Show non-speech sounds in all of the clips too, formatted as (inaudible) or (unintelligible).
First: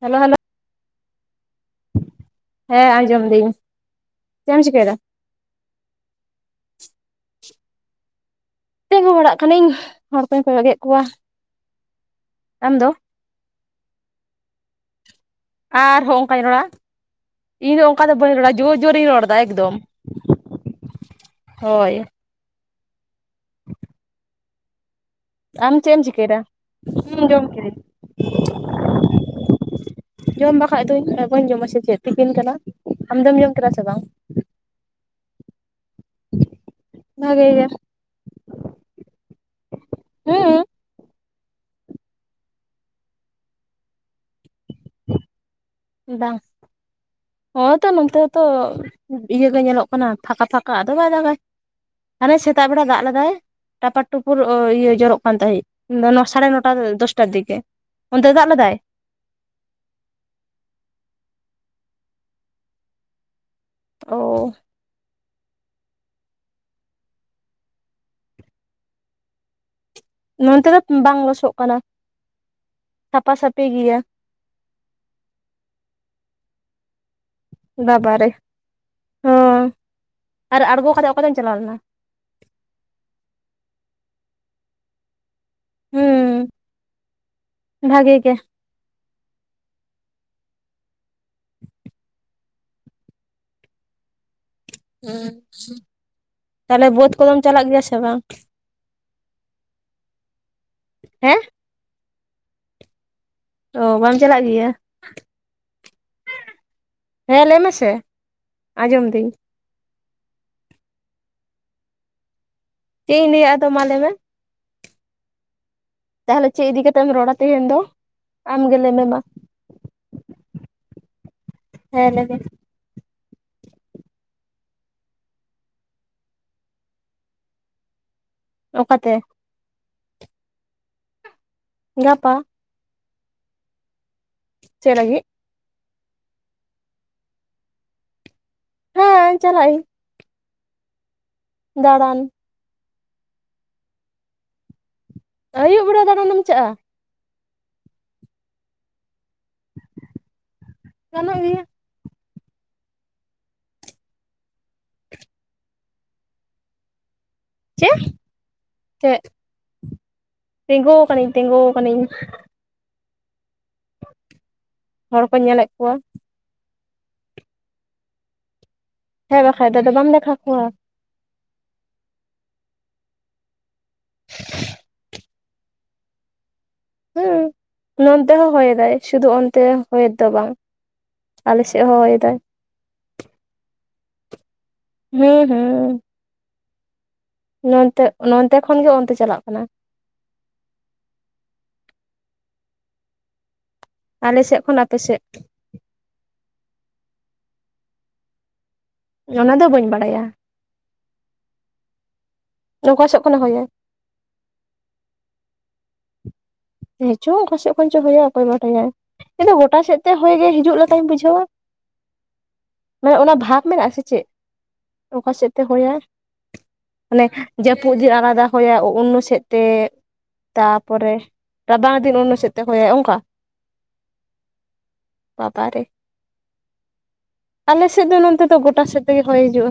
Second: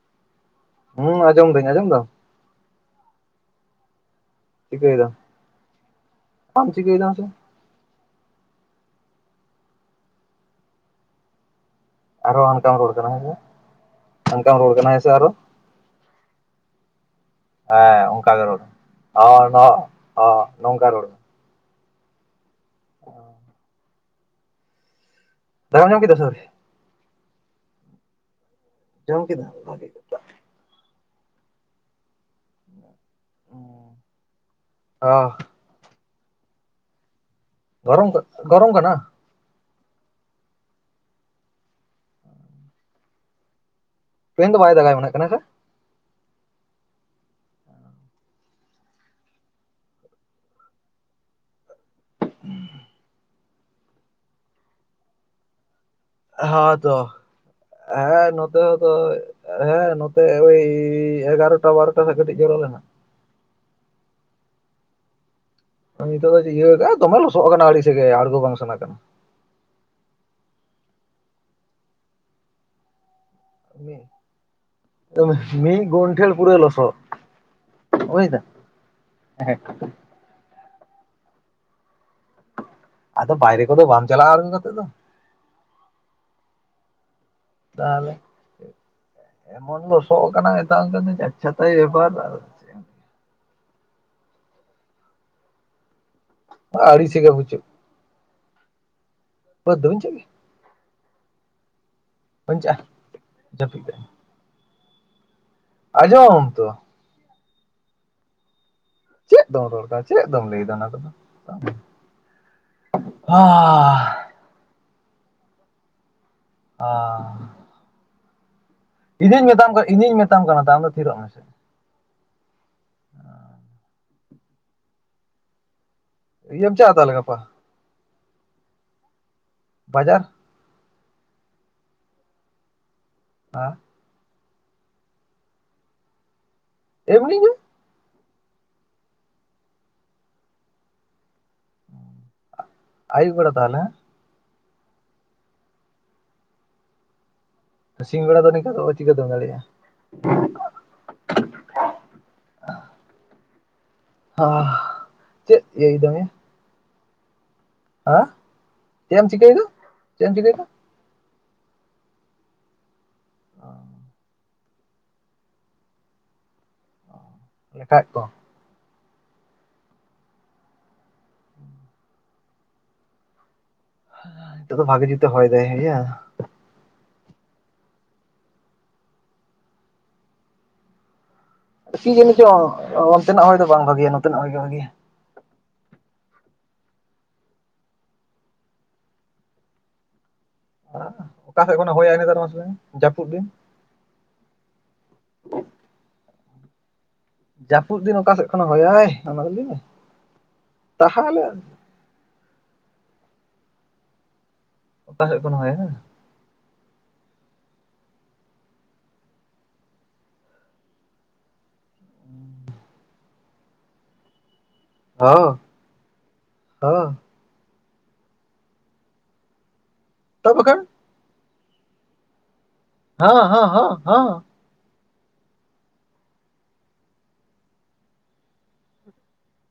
Hello hello, ᱦᱩᱸ ᱟᱸᱡᱚᱢ ᱫᱟᱹᱧ ᱟᱸᱡᱚᱢ ᱫᱟᱢ? ᱦᱮᱸ ᱟᱸᱡᱚᱢ ᱫᱤᱧ᱾ ᱪᱤᱠᱟᱹᱭ ᱫᱟᱢ ᱟᱢ ᱪᱤᱠᱟᱹᱭ ᱫᱟᱢ ᱥᱮ? ᱛᱤᱸᱜᱩ ᱵᱟᱲᱟᱜ ᱠᱟᱹᱱᱟᱹᱧ ᱦᱚᱲ ᱠᱚᱧ ᱠᱚᱭᱚᱜᱮᱫ ᱠᱚᱣᱟ, ᱟᱨᱦᱚᱸ ᱚᱱᱠᱟᱢ ᱟᱢ ᱫᱚ ᱨᱚᱲ ᱠᱟᱱᱟ ᱢᱟᱥᱮ ᱚᱝᱠᱟᱢ ᱨᱚᱲ ᱠᱟᱱᱟ ᱦᱮᱥᱮ ᱟᱨᱦᱚᱸ, ᱟᱨ ᱦᱚᱸ ᱚᱝᱠᱟᱧ ᱨᱚᱲᱟᱼᱼ ᱤᱧᱫᱚ ᱚᱝᱠᱟ ᱦᱮᱸ ᱫᱚ ᱵᱟᱹᱧ ᱚᱱᱠᱟ ᱜᱮ ᱨᱚᱲᱟ ᱨᱚᱲ ᱢᱮ ᱡᱳᱨ ᱡᱳᱨᱤᱧ ᱨᱚᱲᱫᱟ ᱚ ᱱᱚ ᱮᱠᱫᱚᱢ ᱚ ᱱᱚᱝᱠᱟ ᱨᱚᱲ ᱢᱮ ᱦᱳᱭ᱾ ᱟᱢ ᱫᱟᱠᱟᱢ ᱪᱮᱫ ᱡᱚᱢ ᱮᱢ ᱠᱮᱫᱟ ᱥᱮ ᱪᱤᱠᱟᱹᱭᱫᱟ ᱟᱹᱣᱨᱤ ᱤᱧ ᱡᱚᱢ ᱠᱤᱫᱟᱹᱧ᱾ ᱡᱚᱢ ᱠᱮᱫᱟᱢ ᱵᱷᱟᱜᱮ ᱾ ᱡᱚᱢ ᱵᱟᱠᱷᱟᱡ ᱫᱚᱧ ᱵᱟᱹᱧ ᱡᱚᱢᱟ ᱥᱮ ᱪᱮᱫ ᱛᱤᱠᱤᱱ ᱠᱟᱱᱟ ᱟᱢ ᱫᱚᱢ ᱡᱚᱢ ᱠᱤᱫᱟ ᱥᱮ ᱵᱟᱝ? ᱦᱚᱸᱻ ᱵᱷᱟᱜᱮ ᱜᱮ, ᱜᱚᱨᱚᱢ ᱠᱟᱱ ᱜᱚᱨᱚᱢ ᱠᱟᱱᱟ? ᱦᱮᱸ ᱛᱮᱦᱮᱧ ᱫᱚ ᱵᱟᱭ ᱫᱟᱜ ᱟᱭ ᱢᱚᱱᱮᱜ ᱠᱟᱱᱟ ᱥᱮ ᱵᱟᱝ ᱦᱳᱭᱛᱚ ᱱᱚᱱᱛᱮ ᱦᱚᱸᱛᱚ ᱤᱭᱟᱹ ᱜᱮ ᱧᱮᱞᱚᱜ ᱠᱟᱱᱟ ᱯᱷᱟᱠᱟ ᱯᱷᱟᱠᱟ ᱟᱫᱚ ᱵᱟᱭ ᱫᱟᱜ ᱟᱭ ᱦᱟᱱᱮ ᱥᱮᱛᱟᱜ ᱵᱮᱲᱟ ᱫᱟᱜ ᱞᱮᱫᱟᱭ ᱴᱟᱯᱟᱨ ᱴᱩᱯᱩᱨ ᱚ ᱤᱭᱟᱹ ᱡᱚᱨᱚᱜ ᱠᱟᱱ ᱛᱟᱦᱮᱸᱫ ᱤᱧᱫᱚ ᱱᱚᱣᱟ ᱥᱟᱲᱮ ᱱᱚᱴᱟ ᱦᱚᱸ ᱛᱚ ᱫᱚᱥᱴᱟ ᱫᱤᱠᱮ ᱚᱱᱛᱮ ᱦᱮᱸ ᱫᱟᱜ ᱱᱚᱛᱮ ᱞᱮᱫᱟᱭ ᱦᱚᱸᱛᱚ ᱦᱮᱸ ᱱᱚᱛᱮ ᱳᱭ ᱮᱜᱟᱨᱚᱴᱟ ᱵᱟᱨᱚᱴᱟ ᱥᱮᱫ ᱠᱟᱹᱴᱤᱡ ᱡᱚᱨᱚ ᱞᱮᱱᱟ ᱚ ᱱᱤᱛᱚᱜ ᱫᱚ ᱤᱭᱟ. ᱟᱠᱟᱜ-ᱟ ᱫᱚᱢᱮ ᱞᱳᱥᱳᱜ ᱟᱠᱟᱱᱟ ᱟᱹᱬᱤᱥ ᱜᱮ ᱟᱸᱲᱜᱚ ᱵᱟᱝ ᱥᱟᱱᱟ ᱠᱟᱱᱟ ᱱᱚᱱᱛᱮ ᱫᱚ ᱵᱟᱝ ᱞᱚᱥᱚᱜ ᱟᱠᱟᱱᱟ ᱥᱟᱯᱷᱟ ᱥᱟᱹᱯ ᱢᱤᱫ ᱮᱫᱚᱢ ᱢᱤᱫ ᱜᱚᱱᱴᱷᱤ ᱯᱩᱨᱟᱹ ᱞᱳᱥᱳᱜ ᱵᱟᱵᱟ ᱨᱮ ᱦᱚᱸ ᱟᱨ ᱟᱬᱜᱚ ᱠᱟᱛᱮ ᱚᱠᱟᱛᱮᱢ ᱪᱟᱞᱟᱣ ᱞᱮᱱᱟ ᱟᱫᱚ ᱵᱟᱭᱨᱮ ᱠᱚ ᱫᱚ ᱵᱟᱢ ᱪᱟᱞᱟᱜᱼᱟ ᱟᱬᱜᱳ ᱠᱟᱛᱮᱫ ᱫᱚ ᱦᱩᱸ ᱛᱟᱦᱚᱞᱮ ᱵᱷᱟᱜᱮ ᱜᱮ ᱮᱢᱚᱱ ᱞᱳᱥᱳᱜ ᱟᱠᱟᱱᱟ ᱢᱮᱛᱟᱢ ᱠᱟᱱᱟ. ᱧ ᱫᱚ ᱪᱷᱟᱛᱟᱧ ᱟᱜᱩ (unintelligible) ᱦᱩ ᱦᱩ ᱛᱟᱦᱞᱮ ᱟᱹᱲᱤᱥ ᱵᱟᱹᱫᱽ ᱠᱚ ᱜᱮ ᱫᱚᱢ ᱵᱩᱡᱷᱟᱹᱜ ᱪᱟᱞᱟᱜ ᱜᱮᱭᱟ ᱥᱮ ᱵᱟᱝ ᱵᱟᱹᱫᱽ ᱫᱚᱧ ᱪᱟᱜ ᱜᱮ ᱦᱮᱸ ᱵᱟᱧ ᱪᱟᱜ-ᱟ ᱚ ᱡᱟᱹᱯᱤᱫ ᱠᱟᱜ ᱟᱧ ᱵᱟᱢ ᱪᱟᱞᱟᱜ ᱜᱮᱭᱟ. ᱟᱸᱡᱚᱢ ᱢᱟᱢ ᱛᱚ ᱦᱮᱸ ᱞᱟᱹᱭ ᱢᱮᱥᱮ ᱟᱸᱡᱚᱢ ᱮᱫᱟ. ᱧ ᱫᱚᱦᱚ (unintelligible) ᱪᱮᱫ ᱟᱫᱚᱢ ᱞᱟ. ᱭ ᱮᱫᱟ ᱚᱱᱟ ᱠᱚ ᱫᱚ ᱪᱮᱫ (unintelligible) ᱤᱧ ᱦᱟᱻ ᱞᱟᱹᱭᱟ ᱟᱫᱚ ᱢᱟ ᱞᱟᱹᱭ ᱢᱮ ᱛᱟᱦᱟᱞᱮ ᱪᱮᱫ ᱤᱫᱤ ᱠᱟᱛᱮᱢ ᱨᱚᱲ-ᱟ ᱛᱮᱦᱮᱧ ᱫᱚ ᱟᱢ ᱜᱮ ᱞᱟᱹᱭ ᱢᱮ ᱢᱟ ᱤᱧ ᱢᱮᱛᱟᱢ ᱠᱟ ᱤᱧᱤᱧ ᱢᱮᱛᱟᱢ ᱠᱟᱱᱟ ᱛᱚ ᱟᱢ ᱫᱚ ᱛᱷᱤᱨᱚᱜ ᱢᱮ ᱥᱮ ᱦᱮᱸ ᱞᱮ ᱵᱤᱱ ᱤᱭᱟᱹᱢ ᱪᱟᱜ-ᱟ ᱛᱟᱦᱟᱞᱮ ᱜᱟᱯᱟ ᱚᱠᱟ ᱛᱮ ᱵᱟᱡᱟᱨ ᱜᱟᱯᱟ ᱦᱟ ᱪᱮᱫ ᱞᱟᱹᱜᱤᱫ ᱮᱢᱱᱤ ᱜᱮ ᱦᱮᱸ ᱪᱟᱞᱟᱜ ᱟᱧ ᱫᱟᱲᱟᱱ ᱟᱹᱭᱩᱵ ᱵᱮᱲᱟ ᱛᱟᱦᱟᱞᱮ ᱟᱹᱭᱩᱵ ᱵᱮᱲᱟ ᱫᱟᱲᱟᱱ ᱮᱢ ᱪᱟᱞᱟᱜᱼᱟ ᱥᱤᱧ ᱵᱮᱲᱟ ᱫᱚ ᱱᱤᱝᱠᱟ ᱫᱚ ᱪᱤᱠᱟᱹᱛᱮᱢ ᱫᱟᱲᱮᱭᱟᱜᱼᱟ ᱜᱟᱱᱚᱜ ᱜᱮᱭᱟ (unintelligible) ᱦᱟᱦ ᱪᱮᱫ ᱤᱭᱟᱹᱭ ᱮᱫᱟᱢ ᱭᱟ ᱪᱮ! ᱪᱮᱫ ᱮᱢ ᱪᱤᱠᱟᱹᱭᱮᱫᱟ ᱪᱮᱫ ᱮᱢ ᱪᱤᱠᱟᱹᱭᱮᱫᱟ ᱛᱮᱝᱜᱚ ᱟᱠᱟᱹᱱᱤᱧ ᱛᱤᱝᱜᱚ ᱟᱠᱟᱹᱱᱤᱧ ᱚ ᱦᱳᱲ ᱠᱚᱧ ᱧᱮᱞᱮᱫ ᱠᱚᱣᱟ ᱚ ᱞᱮᱠᱷᱟᱭᱮᱫ ᱠᱚᱣᱟᱢ ᱦᱮᱸ ᱵᱟᱠᱷᱟᱡ ᱫᱚ ᱟᱫᱚ ᱵᱟᱢ ᱞᱮᱠᱷᱟ ᱠᱚᱣᱟ ᱦᱤᱛᱩᱜ ᱫᱚ ᱵᱷᱟᱜᱮ ᱡᱩᱛᱮ ᱦᱚᱭ ᱫᱟᱭ ᱦᱮᱭᱟ᱾ ᱦᱩᱸ ᱱᱚᱱᱛᱮ ᱦᱚ ᱦᱚᱭ ᱮᱫᱟᱭ ᱥᱩᱫᱷᱩ ᱚᱱᱛᱮ ᱦᱚᱭ ᱫᱚ ᱵᱟᱝ, ᱟᱞᱮ ᱥᱮᱫ ᱦᱚᱸ ᱠᱤ ᱡᱟᱹᱱᱤ ᱦᱚᱭᱮᱫᱟᱭ ᱪᱚᱝ ᱚᱱᱛᱮᱱᱟᱜ ᱦᱚᱭ ᱫᱚ ᱵᱟᱝ ᱵᱷᱟᱜᱤᱭ-ᱟ ᱱᱚᱛᱮᱱᱟᱜ ᱦᱚᱭ ᱜᱮ ᱵᱷᱟᱜᱤᱭᱟ᱾ ᱦᱩᱸ ᱦᱩᱸ᱾ ᱱᱚᱱᱛᱮ ᱱᱚᱱᱛᱮ ᱠᱷᱚᱱ ᱜᱮ ᱚᱱᱛᱮ ᱪᱟᱞᱟᱜ ᱠᱟᱱᱟ᱾ ᱚᱠᱟ ᱥᱮᱫ ᱠᱷᱚᱱᱮ ᱦᱚᱭᱟᱭ ᱱᱮᱛᱟᱨ ᱢᱟᱥᱮ ᱞᱟᱹᱭ ᱢᱮ ᱡᱟᱹᱯᱩᱫ ᱫᱤᱱ? ᱟᱞ ᱥᱮᱜ ᱠᱷᱚᱱ ᱟᱯᱮ ᱥᱮᱜ᱾ ᱡᱟᱹᱯᱩᱫ ᱫᱤᱱ ᱚᱠᱟ ᱥᱮᱫ ᱠᱷᱚᱱᱮ ᱦᱚᱭᱟᱭ ᱚᱱᱟ ᱫᱚ ᱞᱟᱹᱭ ᱜᱮ ᱛᱟᱦᱟᱞᱮ ᱱᱚᱝᱠᱟ ᱥᱮᱫ ᱠᱷᱚᱱᱮ ᱦᱚᱭᱟᱭ᱾ ᱚᱠᱟ ᱥᱮᱫ ᱠᱷᱟᱱᱮ ᱦᱚᱭᱟ ᱦᱮᱸ, ᱦᱮᱸ ᱪᱚᱝ ᱚᱠᱟ ᱥᱮᱜ ᱠᱷᱚᱱ ᱪᱚᱭ ᱦᱚᱭᱟ ᱚᱠᱚᱭ ᱵᱟᱰᱟᱭᱟ᱾ ᱤᱧ ᱫᱚ ᱜᱚᱴᱟ ᱥᱮᱫ ᱛᱮ ᱦᱚᱭ ᱜᱮ ᱦᱤᱡᱩᱜ ᱞᱮᱠᱟᱧ ᱵᱩᱡᱷᱟᱹᱣᱟ, ᱢᱟᱱᱮ ᱚᱱᱟ ᱵᱷᱟᱜᱽ ᱢᱮᱱᱟᱜ-ᱟ ᱥᱮ ᱪᱮᱫ ᱚᱠᱟ ᱥᱮᱫ ᱦᱚᱸ ᱛᱮ ᱦᱚᱭᱟᱭ ᱦᱚᱸ ᱢᱟᱱᱮ ᱡᱟᱹᱯᱩᱫ ᱫᱤᱱ ᱟᱞᱟᱫᱟ ᱦᱚᱭᱟ ᱳᱱᱱᱳ ᱥᱮᱫ ᱛᱮ ᱛᱚ ᱵᱟᱠᱷᱟᱱ ᱛᱟᱯᱚᱨᱮ ᱨᱟᱵᱟᱝ ᱫᱤᱱ ᱳᱱᱱᱳ ᱥᱮᱫ, ᱛᱮ ᱦᱚᱭ ᱟᱭ ᱚᱝᱠᱟ ᱦᱚᱸ ᱦᱚᱸ ᱦᱚᱸ ᱦᱚᱸ ᱵᱟᱵᱟ ᱨᱮ, ᱟᱞᱮ ᱥᱮᱫ ᱫᱚ ᱱᱚᱱᱛᱮ ᱫᱚ ᱜᱚᱴᱟ ᱥᱮᱫ ᱛᱮ ᱜᱮ ᱦᱚᱭ ᱦᱤᱡᱩᱜᱼᱟ᱾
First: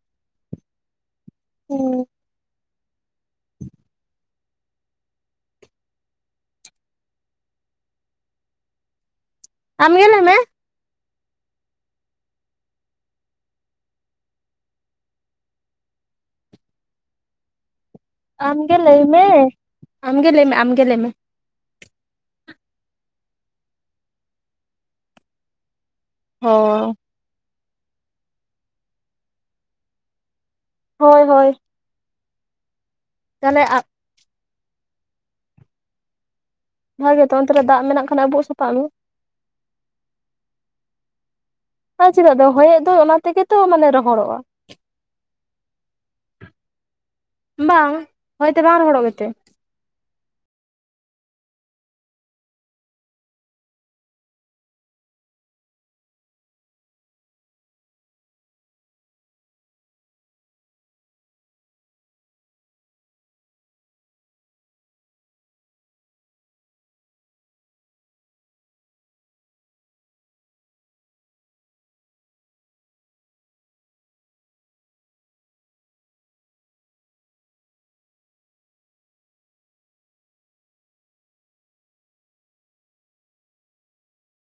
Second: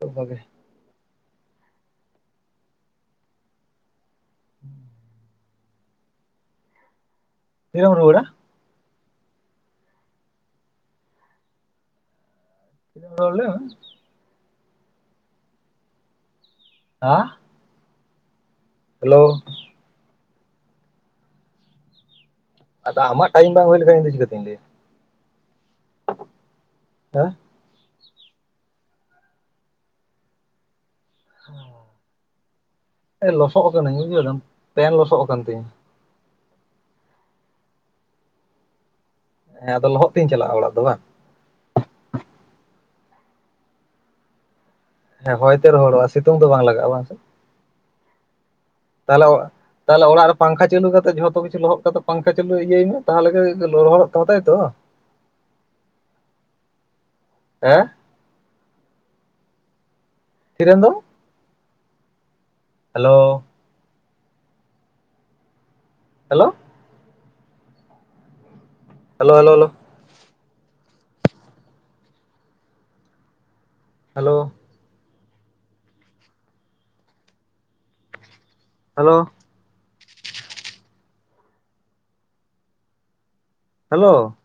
ᱠᱷᱩᱵ ᱵᱷᱟᱜᱮ, ᱦᱩᱸ᱾ ᱦᱮᱸ, ᱛᱤᱨᱮᱢ ᱨᱩᱣᱟᱹᱲᱟ? ᱟᱢ ᱜᱮ ᱞᱟᱹᱭ ᱢᱮ, (unintelligible) ᱞᱟᱹᱭᱢᱮ? ᱦᱟ ᱟᱢ ᱜᱮ ᱞᱟᱹᱭ ᱢᱮ? ᱟᱢ ᱜᱮ ᱞᱟᱹᱭᱢᱮ ᱟᱢ ᱜᱮ ᱞᱟᱹᱭ ᱢᱮ᱾ ᱟᱫᱚ ᱟᱢᱟᱜ ᱴᱟᱭᱤᱢ ᱵᱟᱝ ᱦᱩᱭ ᱞᱮᱠᱷᱟᱱ ᱤᱧ ᱫᱚ ᱪᱤᱠᱟᱹᱛᱤᱧ ᱞᱟᱹᱭᱟ᱾ ᱦᱚᱸ ᱦᱮᱸ, ᱦᱳᱭ ᱦᱳᱭ ᱛᱟᱦᱚᱞᱮ ᱞᱚᱥᱚᱜ ᱠᱟᱹᱱᱟᱹᱧ ᱵᱩᱡᱷᱟᱹᱣ ᱫᱟᱢ ᱯᱮᱱ ᱞᱚᱥᱚᱜ ᱠᱟᱱ ᱛᱤᱧᱟ᱾ ᱦᱳᱭ ᱜᱮᱛᱚ ᱚᱱᱛᱮ ᱨᱮ ᱫᱟᱜ ᱢᱮᱱᱟᱜ ᱠᱷᱟᱱ ᱟᱵᱩᱜ ᱥᱟᱯᱷᱟᱜ ᱢᱮ᱾ ᱦᱮᱸ ᱟᱫᱚ ᱞᱚᱦᱚᱫ ᱛᱤᱧ ᱪᱟᱞᱟᱜᱼᱟ ᱚᱲᱟᱜ ᱫᱚ ᱵᱟᱝ, ᱟᱨ ᱪᱮᱫᱟᱜ ᱫᱚ ᱦᱚᱭᱮᱜ ᱫᱚ ᱚᱱᱟ ᱛᱮᱜᱮ ᱛᱚ ᱢᱟᱱᱮ ᱨᱚᱦᱚᱲᱚᱜᱼᱟ᱾ ᱦᱮᱸ ᱦᱚᱭᱛᱮ ᱨᱚᱦᱚᱲᱚᱜᱼᱟ ᱥᱤᱛᱩᱝ ᱫᱚ ᱵᱟᱝ ᱞᱟᱜᱟᱜᱼᱟ ᱵᱟᱝ ᱥᱮ, ᱵᱟᱝ, ᱦᱚᱭᱛᱮ ᱵᱟᱝ ᱨᱚᱦᱚᱲᱚᱜ ᱜᱮᱛᱮ ᱛᱟᱦᱚᱞᱮ, ᱛᱟᱦᱚᱞᱮ ᱚᱲᱟᱜ ᱨᱮ ᱯᱟᱝᱠᱷᱟ ᱪᱟᱞᱩ ᱠᱟᱛᱮᱜ ᱡᱷᱚᱛᱚ ᱠᱤᱪᱷ ᱞᱚᱦᱚᱫ ᱠᱟᱛᱮ ᱯᱟᱝᱠᱷᱟ ᱪᱟᱹᱞᱩ ᱤᱭᱟᱹᱭ ᱢᱮ ᱛᱟᱦᱚᱞᱮ ᱜᱮ ᱨᱚᱦᱚᱲᱚᱜ ᱛᱚᱢᱟ ᱛᱟᱭᱛᱚ ᱵᱟᱝ, ᱦᱮᱸ, ᱛᱤᱨᱮᱢ ᱫᱚᱢ? Hello, hello hello hello hello. Hello, hello hello.